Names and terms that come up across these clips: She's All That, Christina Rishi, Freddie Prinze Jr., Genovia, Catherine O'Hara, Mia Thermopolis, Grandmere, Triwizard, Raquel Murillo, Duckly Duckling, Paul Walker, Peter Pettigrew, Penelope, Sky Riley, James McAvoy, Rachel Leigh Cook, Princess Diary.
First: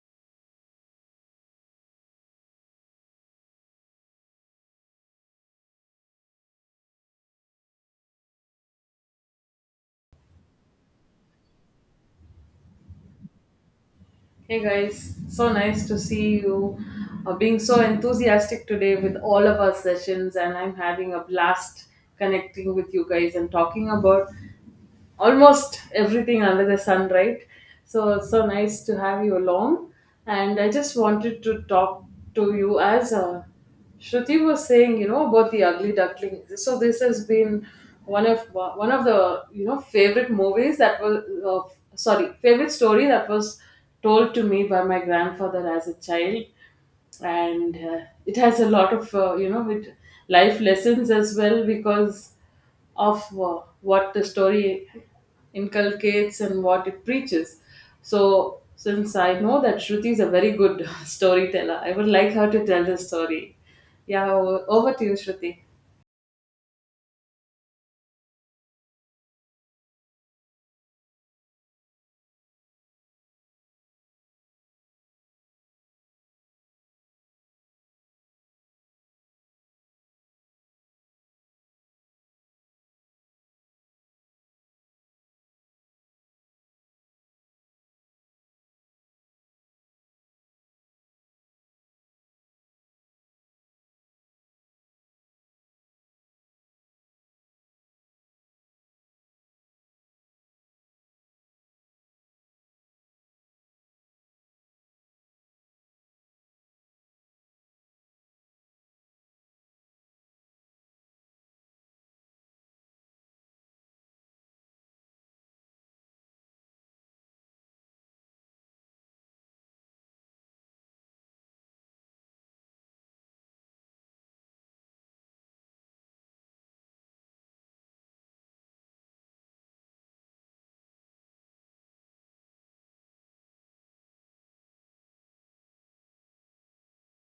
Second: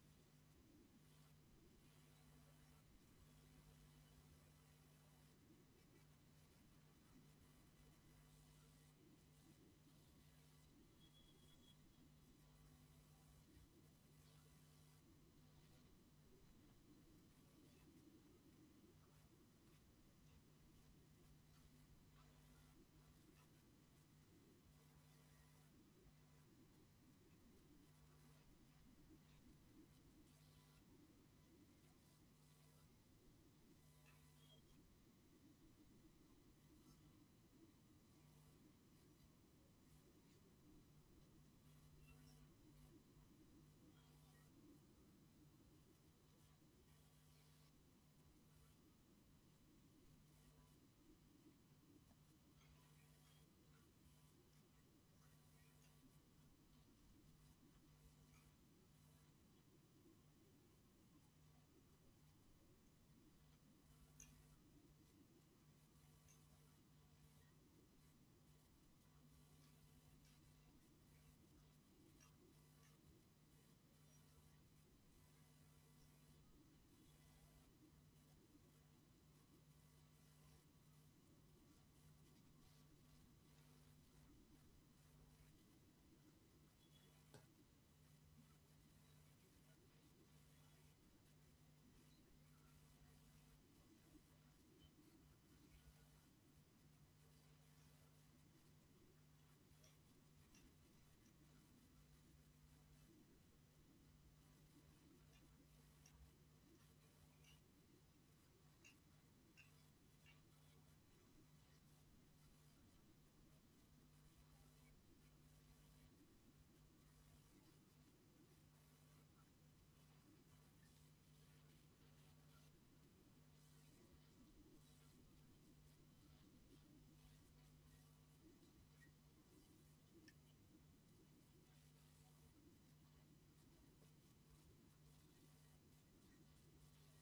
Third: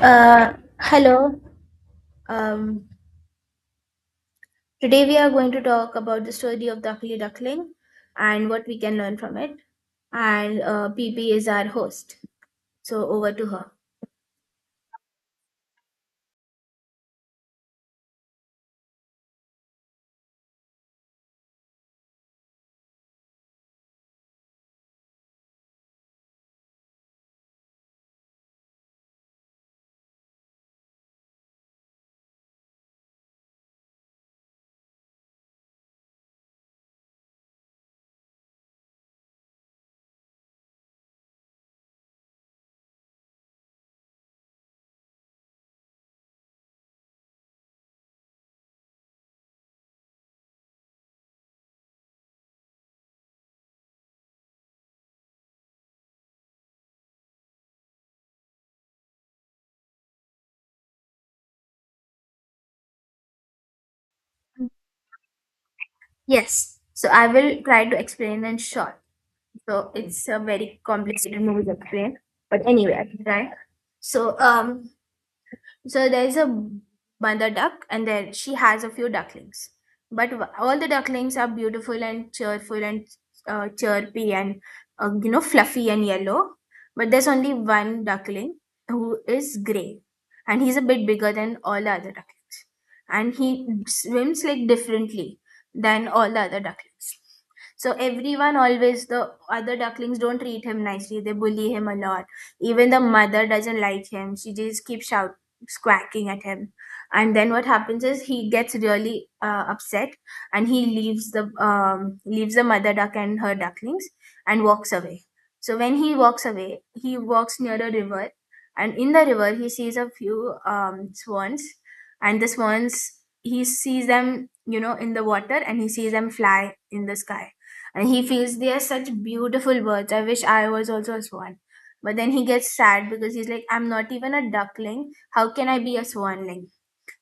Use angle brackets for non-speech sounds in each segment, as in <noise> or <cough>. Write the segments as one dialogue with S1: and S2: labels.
S1: Uh, Hello. Um, Today we are going to talk about the story of Duckly Duckling and what we can learn from it. And PP is our host. So over to her.
S2: Hey guys, so nice to see you being so enthusiastic today with all of our sessions, and I'm having a blast connecting with you guys and talking about almost everything under the sun, right? So it's so nice to have you along. And I just wanted to talk to you as Shruti was saying, you know, about the Ugly Duckling. So this has been one of the you know favorite movies that was sorry favorite story that was told to me by my grandfather as a child and it has a lot of you know with life lessons as well because of what the story inculcates and what it preaches. So, since I know that Shruti is a very good <laughs> storyteller, I would like her to tell the story. Yeah, over to you, Shruti.
S1: Yes. So I will try to explain in short. So it's a very complicated movie to explain. But anyway, I can try. So um, So there is a mother duck, and there she has a few ducklings. All the ducklings are beautiful and cheerful and chirpy and you know fluffy and yellow. But there's only one duckling who is gray, and he's a bit bigger than all the other ducklings, and he swims like differently than all the other ducklings. So everyone always the other ducklings don't treat him nicely. They bully him a lot. Even the mother doesn't like him. She just keeps shouting, squawking at him. And then what happens is he gets really upset and he leaves the mother duck and her ducklings and walks away. So when he walks away he walks near a river, and in the river he sees a few swans, and the swans, he sees them you know in the water and he sees them fly in the sky, and he feels they are such beautiful birds. I wish I was also a swan. But then he gets sad because he's like, I'm not even a duckling, how can I be a swan link?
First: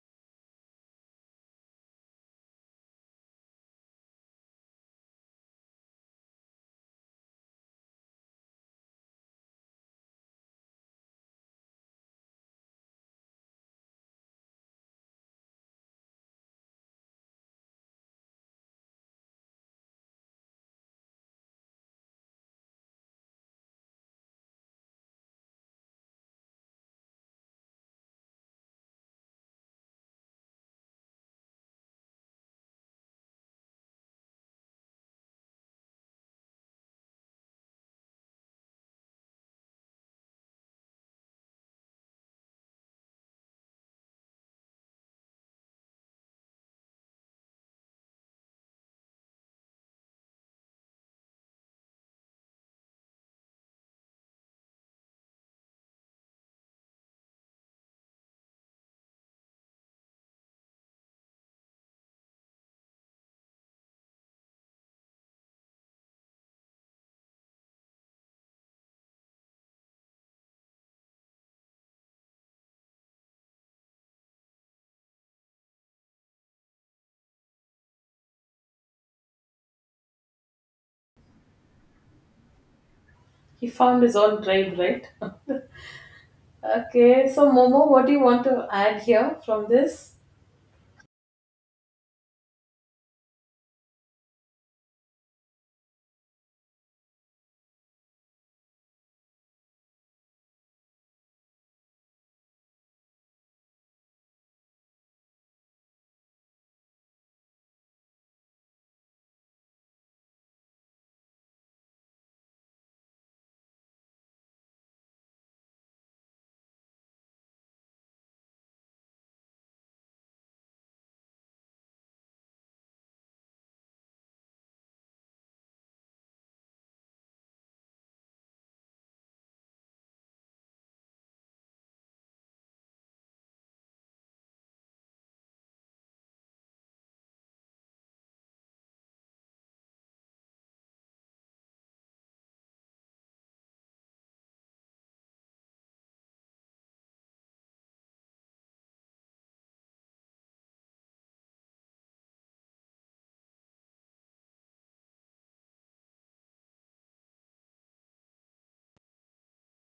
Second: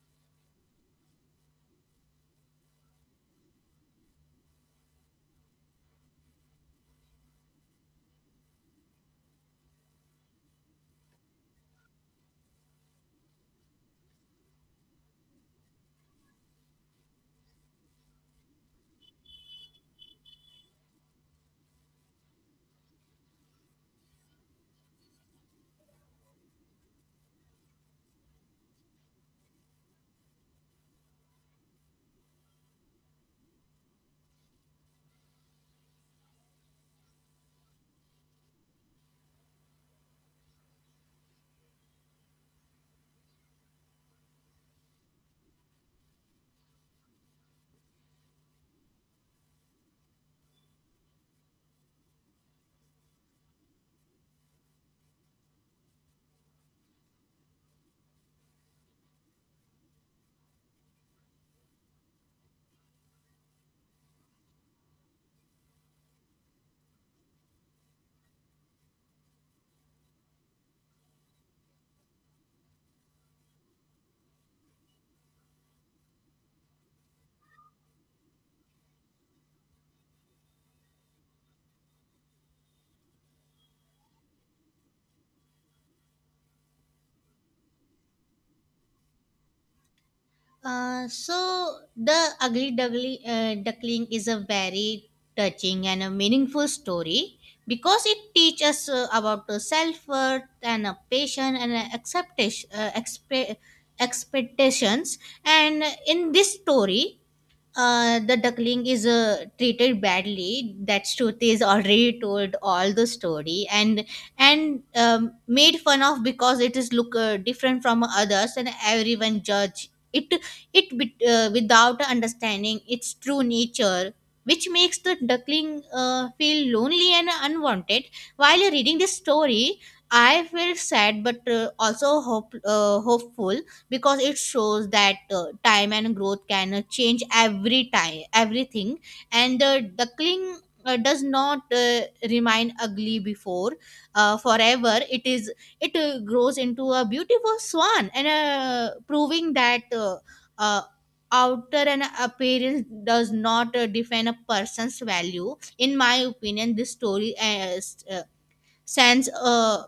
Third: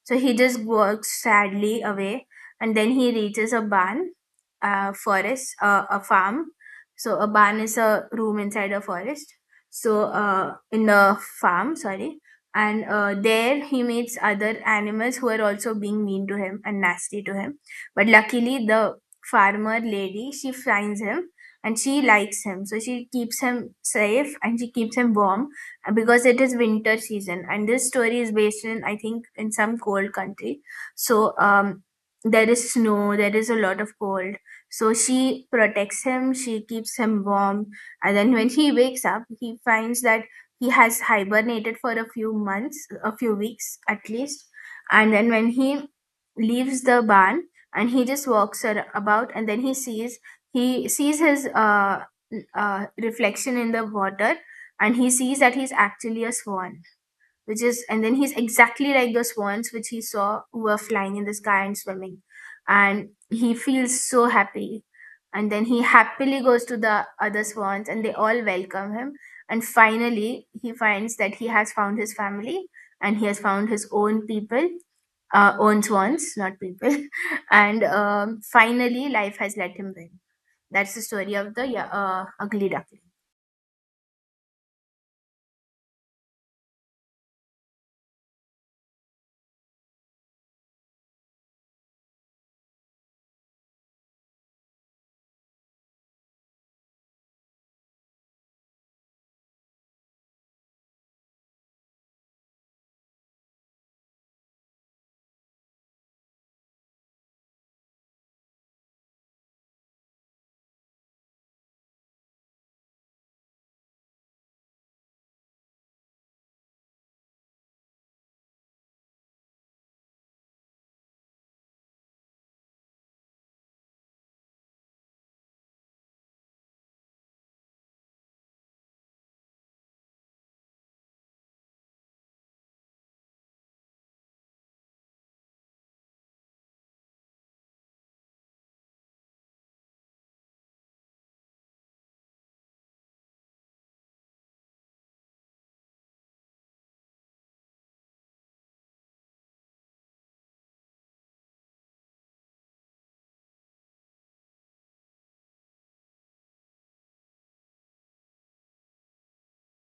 S1: So he just walks sadly away, and then he reaches a barn, a forest, a farm. So a barn is a room inside a forest. So in a farm, sorry. And there he meets other animals who are also being mean to him and nasty to him. But luckily, the farmer lady, she finds him and she likes him. So she keeps him safe and she keeps him warm, because it is winter season and this story is based in, I think, in some cold country. So there is snow, there is a lot of cold. So she protects him, she keeps him warm. And then when <laughs> he wakes up he finds that he has hibernated for a few months, a few weeks at least. And then when he leaves the barn and he just about, and then he sees his reflection in the water, and he sees that he's actually a swan, which is, and then he's exactly like the swans which he saw who were flying in the sky and swimming. And he feels so happy, and then he happily goes to the other swans and they all welcome him, and finally he finds that he has found his family and he has found his own people, own swans, not people. <laughs> And finally life has let him win. That's the story of the yeah, ugly duckling.
S2: He found his own tribe, right? <laughs> Okay, so Momo, what do you want to add here from this?
S3: So the ugly duckling, duckling is a very touching and a meaningful story because it teaches us about the self-worth and a patience and a acceptation, expectations. And in this story, the duckling is treated badly. That truth is already told all the story, and made fun of because it is look different from others, and everyone judge it without understanding its true nature, which makes the duckling feel lonely and unwanted. While reading this story, I felt sad but also hopeful because it shows that time and growth can change everything, and duckling does not remain ugly before forever. It grows into a beautiful swan, and proving that uh, outer and appearance does not define a person's value. In my opinion, this story sends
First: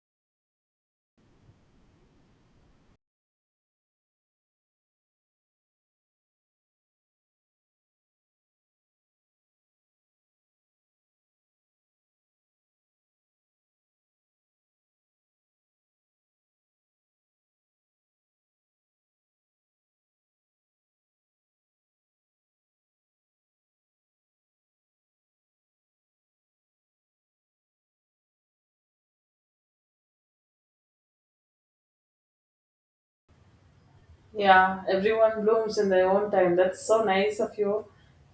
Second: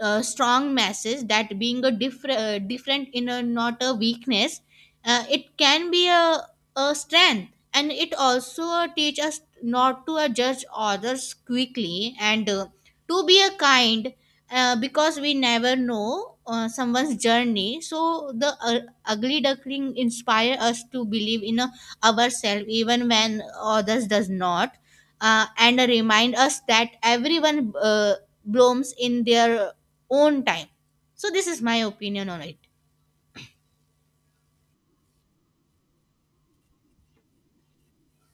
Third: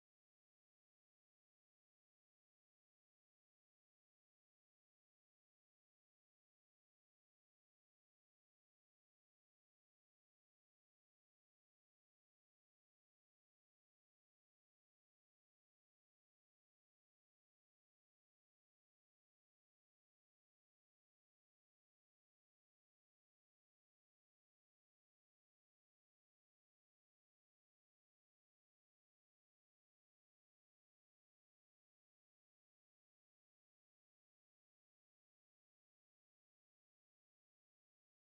S3: a strong message that being a different in a not a weakness. It can be a strength, and it also teach us not to judge others quickly, and to be a kind, because we never know someone's journey. So the ugly duckling inspire us to believe in ourselves even when others does not, and remind us that everyone blooms in their own time. So, this is my opinion on it.
S2: Yeah, everyone blooms in their own time. That's so nice of you.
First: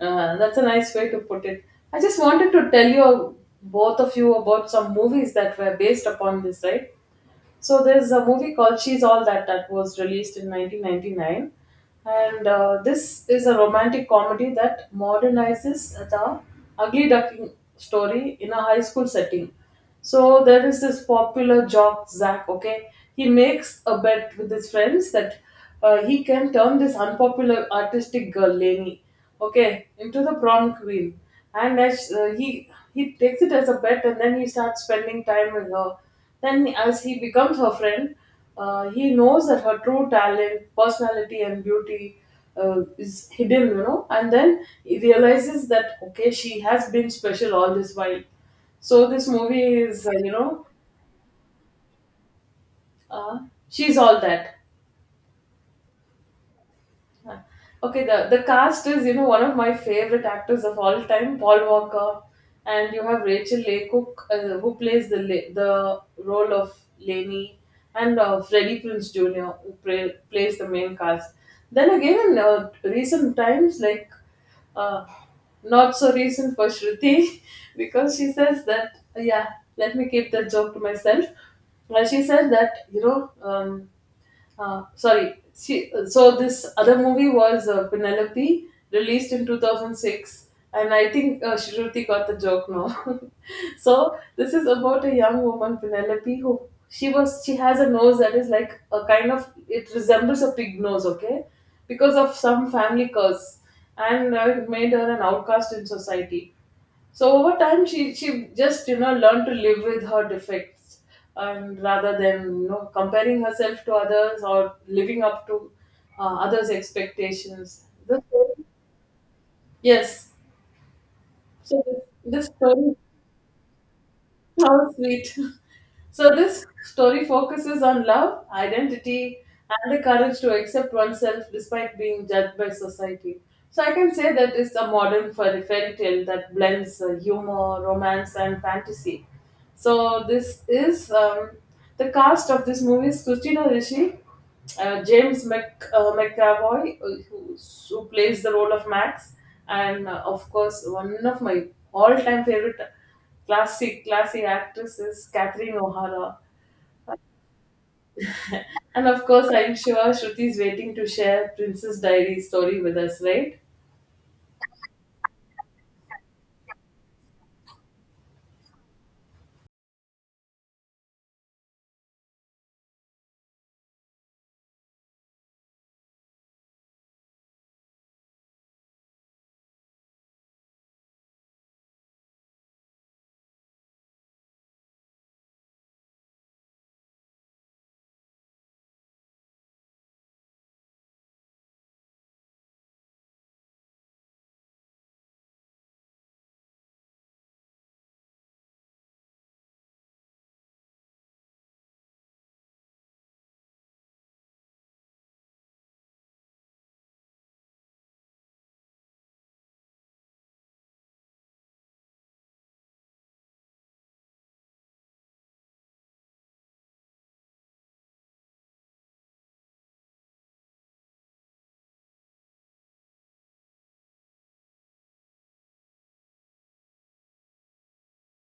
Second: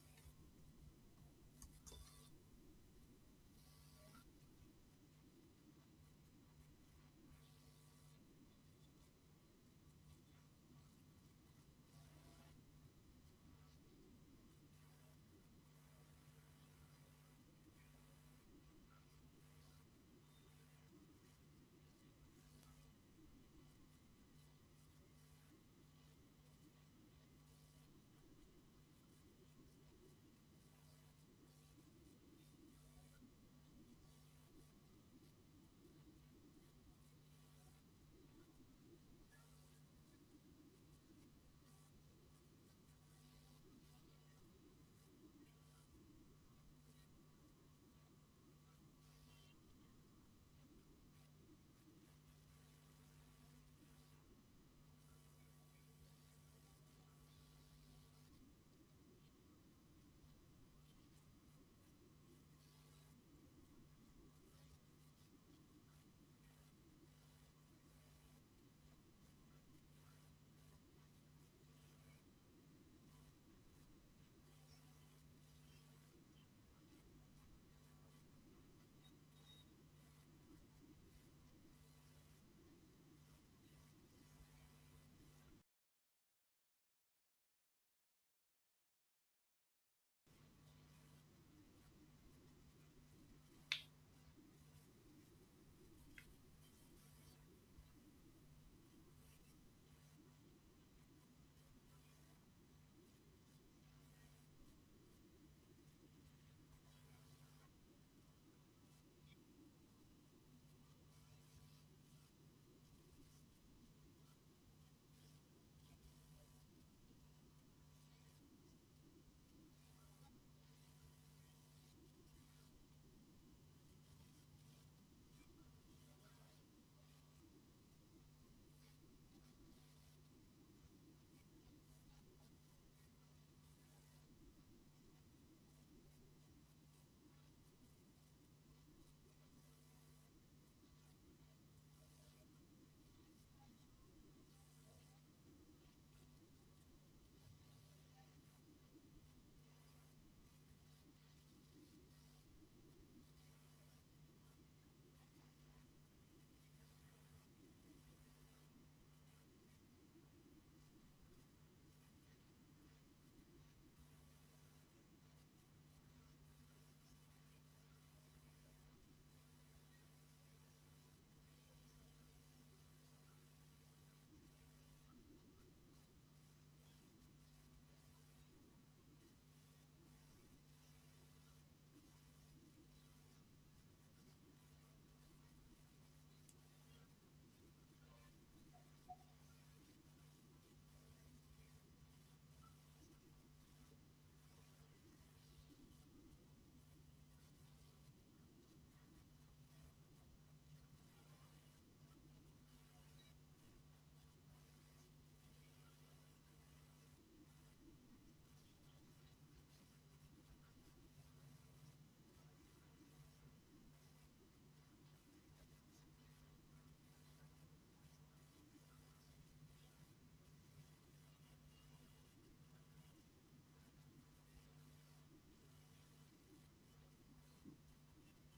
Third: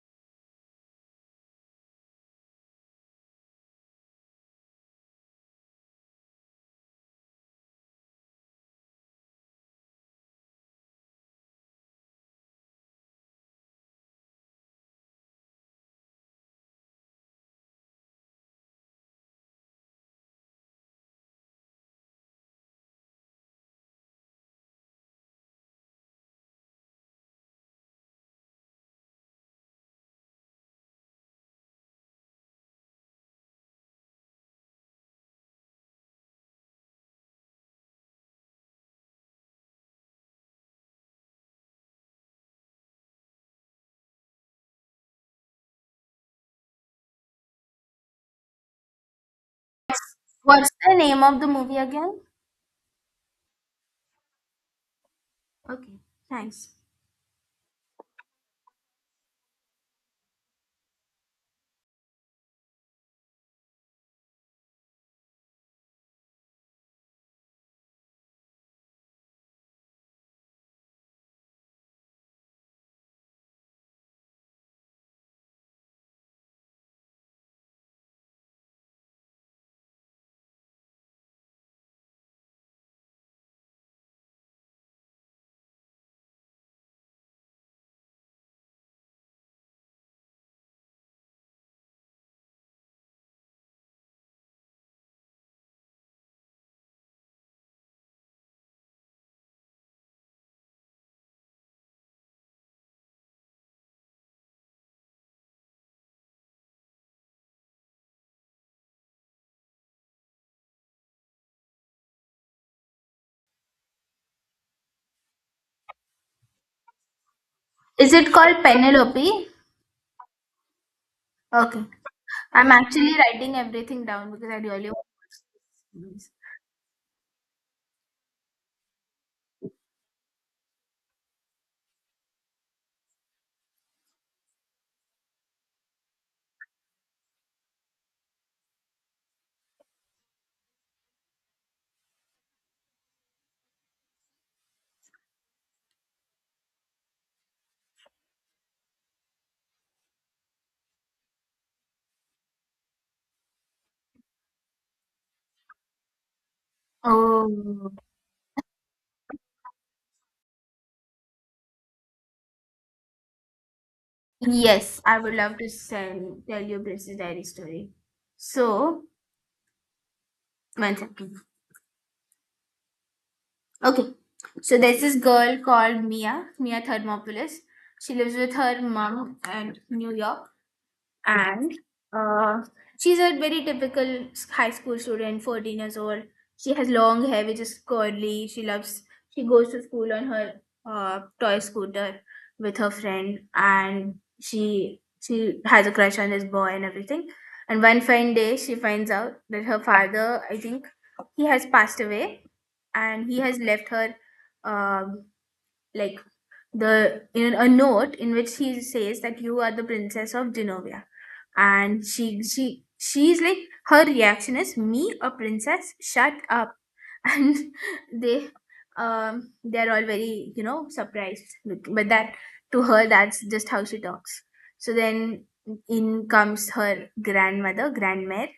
S2: That's a nice way to put it. I just wanted to tell you both of you about some movies that were based upon this, right? So there's a movie called She's All That that was released in 1999, and this is a romantic comedy that modernizes the ugly duckling story in a high school setting. So there is this popular jock Zach. Okay, he makes a bet with his friends that he can turn this unpopular artistic girl Lainey, okay, into the prom queen, and as he takes it as a bet, and then he starts spending time with her. Then, as he becomes her friend, he knows that her true talent, personality, and beauty is hidden, you know. And then he realizes that okay, she has been special all this while. So this movie is
S1: What's the name of the movie again?
S2: uh, she's all that.
S1: Okay, thanks.
S2: Huh. Okay, the cast is you know one of my favorite actors of all time, Paul Walker, and you have Rachel Leigh Cook who plays the role of Lainey, and Freddie Prinze Jr. who plays the main cast. Then again, in recent times, like uh, not so recent for Shruti <laughs> because she says that yeah, let me keep that joke to myself. Well, she said that you know sorry. So this other movie was Penelope, released in 2006, and I think Shruti got the joke now. <laughs> So this is about a young woman, Penelope, who she has a nose that is like a kind of it resembles a pig nose, okay, because of some family curse, and it made her an outcast in society. So over time, she just you know learned to live with her defects, and rather than you know comparing herself to others or living up to others' expectations.
S1: Is
S2: The
S1: it called
S2: story,
S1: Penelope?
S2: yes.
S1: Okay,
S2: So this
S1: I'm
S2: story.
S1: actually writing everything down because I really
S2: How
S1: want
S2: sweet.
S1: to watch this.
S2: So, this story focuses on love, identity, and the courage to accept oneself despite being judged by society. So, I can say that it's a modern fairy tale that blends humor, romance, and fantasy. So, this is the cast of this movie is Christina Rishi, McAvoy, who plays the role of Max, and of course, one of my all-time favorite classic classy actress is Catherine O'Hara,
S1: Oh,
S2: and of course, I'm sure Shruti is waiting to share Princess Diary story with us, right?
S1: yes. I would love to send, tell you Grace's diary story. So, one second. Okay, so there's this girl called Mia, Mia Thermopolis. She lives with her mom in New York. And uh, she's a very typical high school student, 14 years old. She has long hair which is curly. She loves, she goes to school on her toy scooter with her friend. And she has a crush on this boy and everything, and one fine day she finds out that her father, I think, he has passed away, and he has left her um, like, the, in a note in which he says that you are the princess of Genovia. And she's like, her reaction is, me a princess, shut up. <laughs> And they, they're all very you know surprised. Look, but that, to her that's just how she talks. So then in comes her grandmother, grandmare,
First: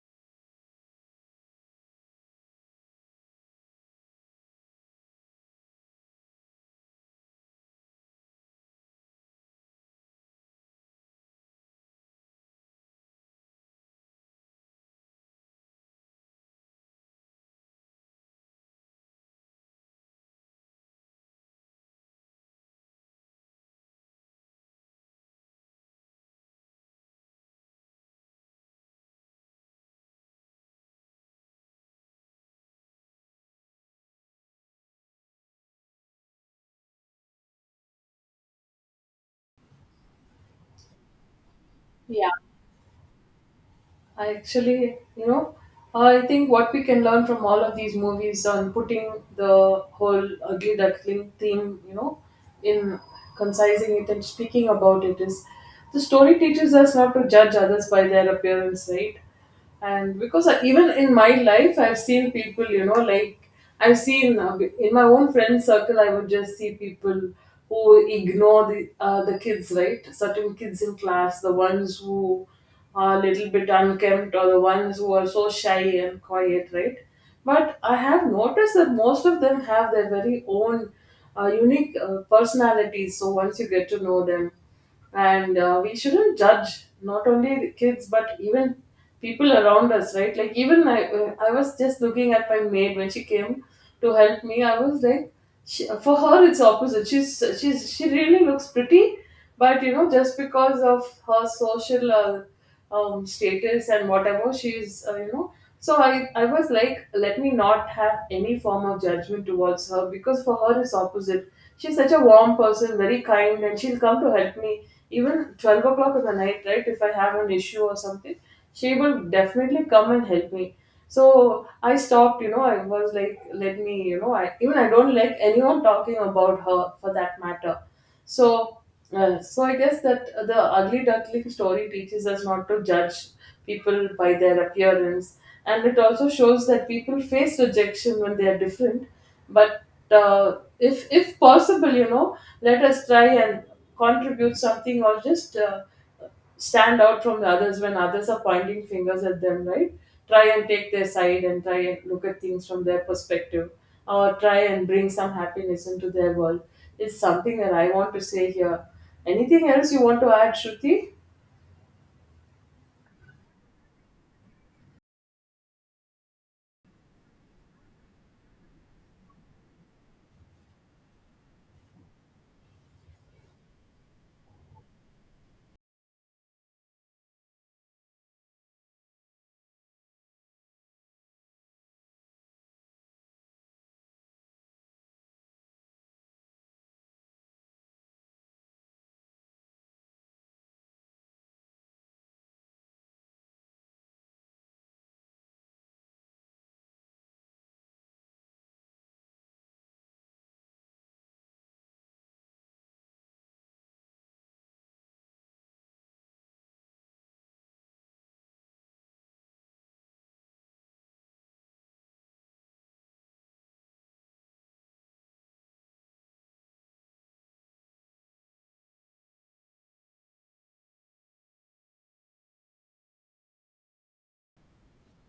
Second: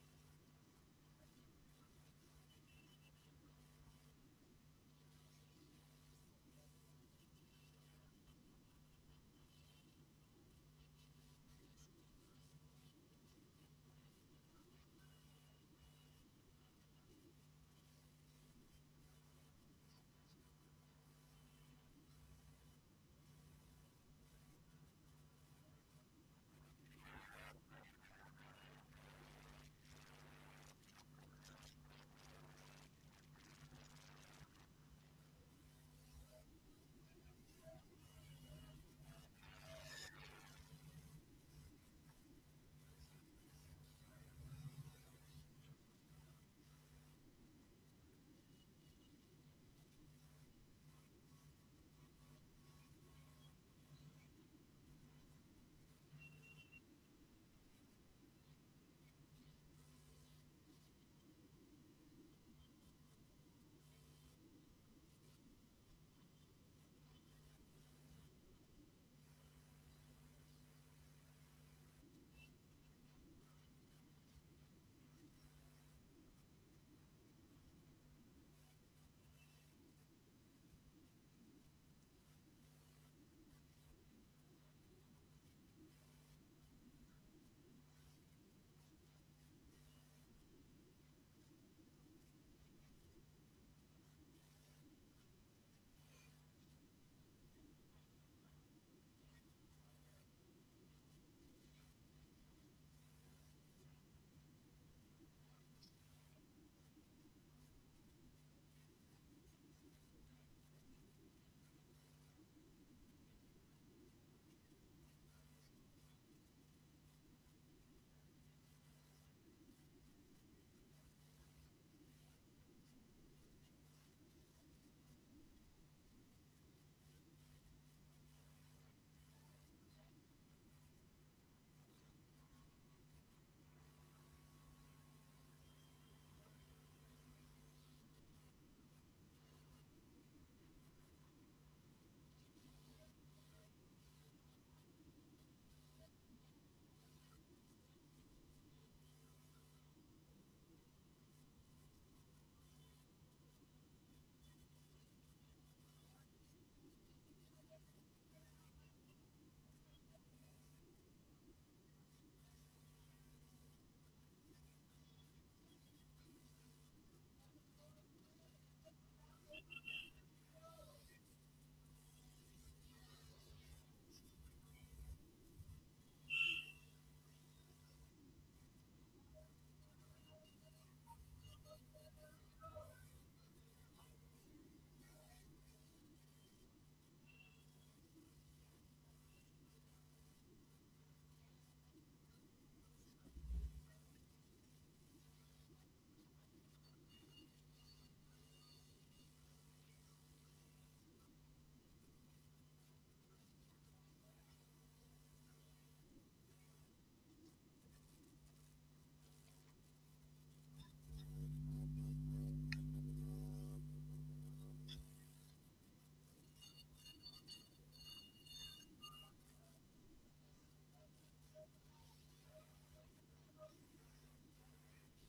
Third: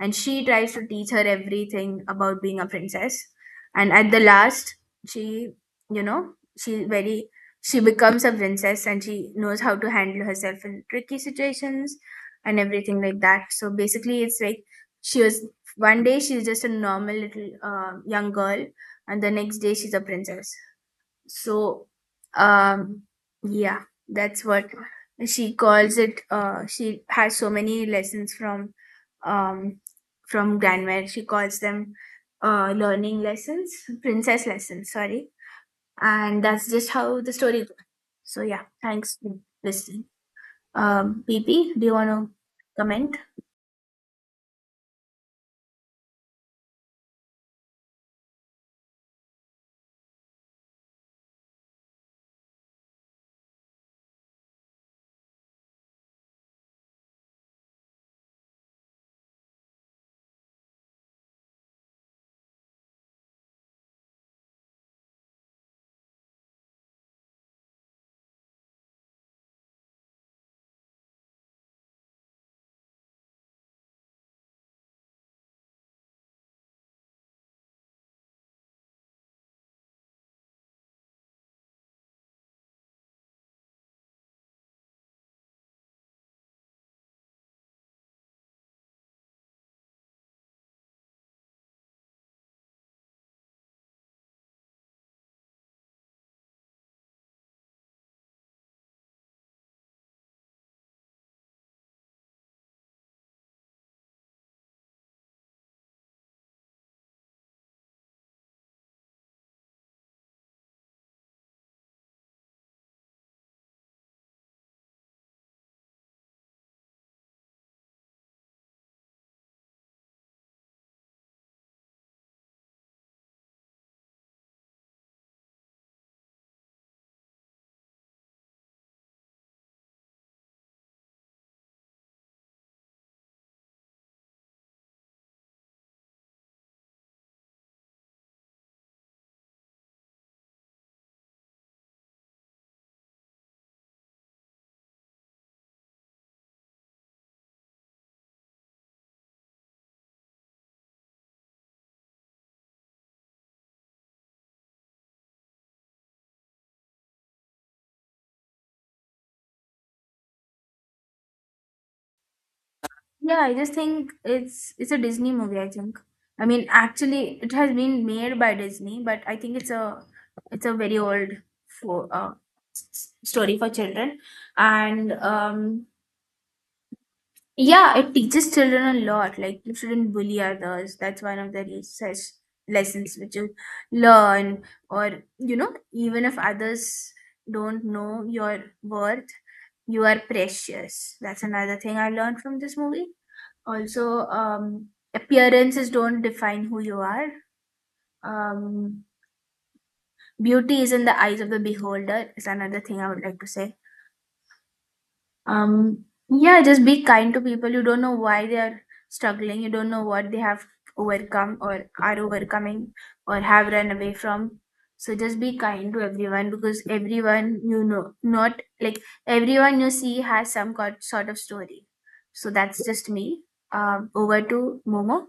S1: and she tries to teach her everything about being a princess. And at the last she, you know, she's very, she becomes a princess and she knows how to handle herself in tricky situations and everything like that. So basically it's like she was, one day she's just a normal little young girl and the next day she's a princess. So um yeah, that's what she calls it. She has so many lessons um from grandmere, she calls them learning lessons, princess lessons, sorry. And that's just how the story goes. So yeah, thanks for listening. PP, do you want to
S2: Yeah.
S1: comment?
S2: I actually, you know, I think what we can learn from all of these movies on putting the whole ugly duckling theme, you know, in concising it and speaking about it is the story teaches us not to judge others by their appearance, right? And because even in my life I've seen people you know like I've seen in my own friend circle I would just see people who ignore the kids right certain kids in class, the ones who are a little bit unkempt or the ones who are so shy and quiet, right? But I have noticed that most of them have their very own unique personalities so once you get to know them. And we shouldn't judge not only the kids but even people around us right like even I was just looking at my maid when she came to help me. I was like, she, for her it's opposite, she's she really looks pretty but you know just because of her social status and whatever she's you know, so I was like let me not have any form of judgment towards her because for her it's opposite, she's such a warm person, very kind, and she'll come to help me even 12 o'clock in the night, right? If I have an issue or something she will definitely come and help me. So I stopped, you know, I was like let me you know I even I don't like anyone talking about her for that matter. So so I guess that the ugly duckling story teaches us not to judge people by their appearance, and it also shows that people face rejection when they are different. But if possible, you know, let us try and contribute something or just stand out from the others when others are pointing fingers at them, right? Try and take their side and try and look at things from their perspective or try and bring some happiness into their world. It's something that I want to say here. Anything else you want to add, Shruti?
S1: Yeah, I just think it's a Disney movie, I think. I mean, actually, it has been made by Disney, but I think it's a, it's a very old, for story for children, and yeah, it teaches children a lot. Like you shouldn't bully others. That's one of the research lessons which you learn. Or you know, even if others don't know your worth, you are precious. That's another thing I learned from this movie. Also, appearances don't define who you are. Um, beauty is in the eyes of the beholder is another thing I would like to say. Yeah, just be kind to people. You don't know why they are struggling. You don't know what they have overcome or are overcoming or have run away from. So just be kind to everyone because everyone you know, not like everyone you see has some got, sort of story. So that's just me. Over to Momo.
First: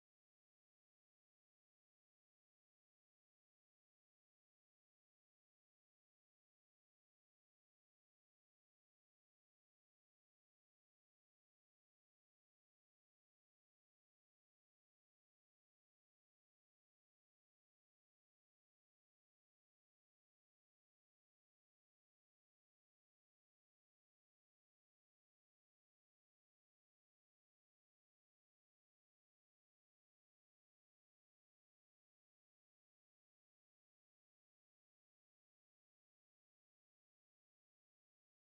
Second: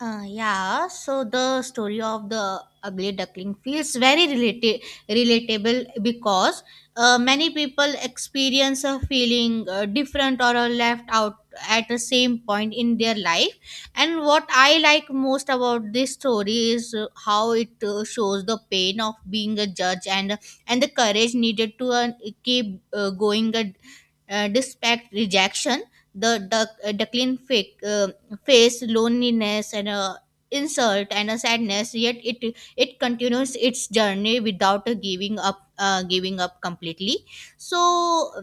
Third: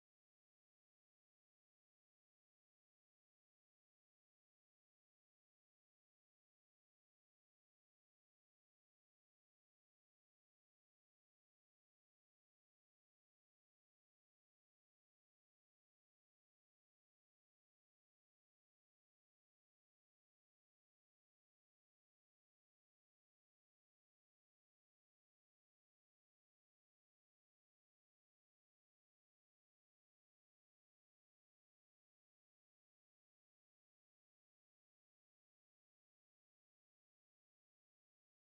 S3: Yeah, so the story of the ugly duckling feels very relatable because many people experience a feeling different or are left out at the same point in their life. And what I like most about this story is how it shows the pain of being a judge, and the courage needed to keep going, dispatch rejection, the decline fake face loneliness and insult and a sadness. Yet it continues its journey without giving up completely. So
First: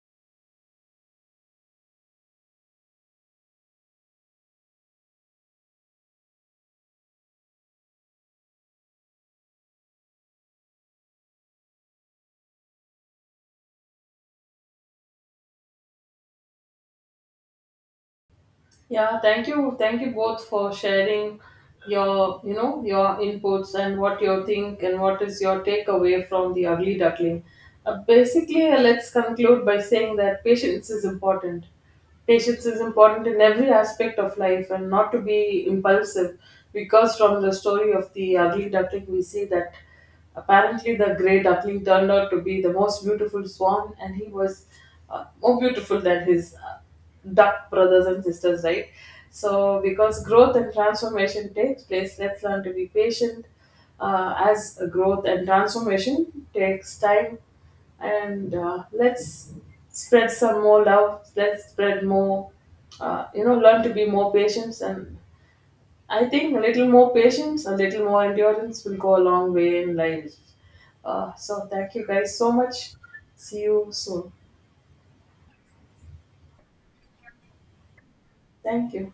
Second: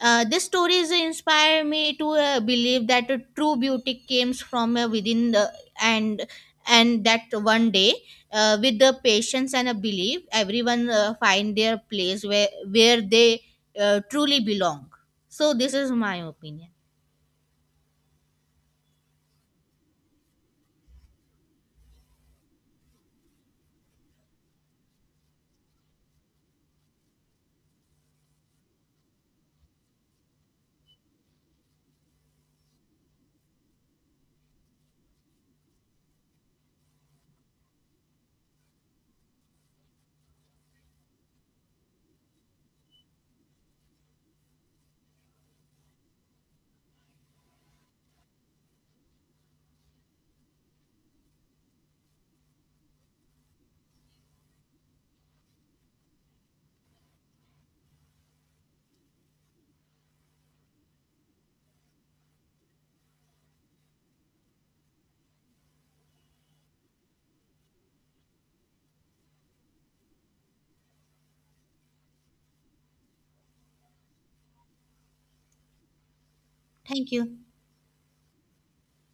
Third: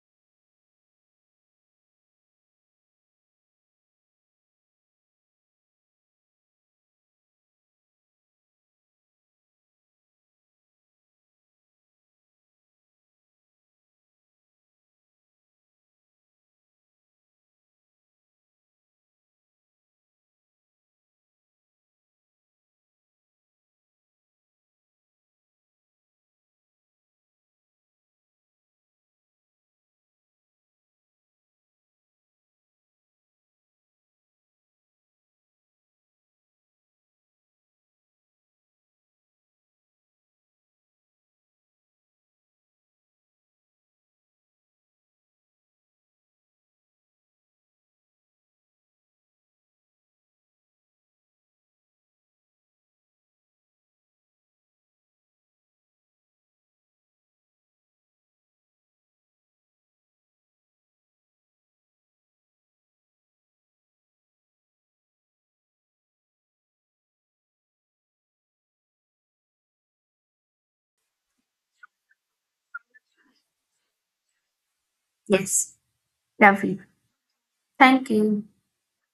S3: these stories inspire me to believe that a true beauty comes from within, the and that one day, with the patience and a belief, everyone find their place where they truly belong. So this is my opinion.
S2: Yeah, thank you. Thank you both for sharing your, you know, your inputs and what you think and what is your takeaway from the ugly duckling. Basically, let's conclude by saying that patience is important. Patience is important in every aspect of life and not to be impulsive because from the story of the ugly duckling, we see that apparently, the grey duckling turned out to be the most beautiful swan, and he was more beautiful than his duck brothers and sisters, right? So, because growth and transformation takes place, let's learn to be patient. As growth and transformation takes time, and let's spread some more love. Let's spread more, you know, learn to be more patient. And I think a little more patience, a little more endurance will go a long way in life. So, thank you guys so much. See you soon.
S1: Yes, lovely.
S3: Thank you.
S1: Thank you.
S2: Thank you.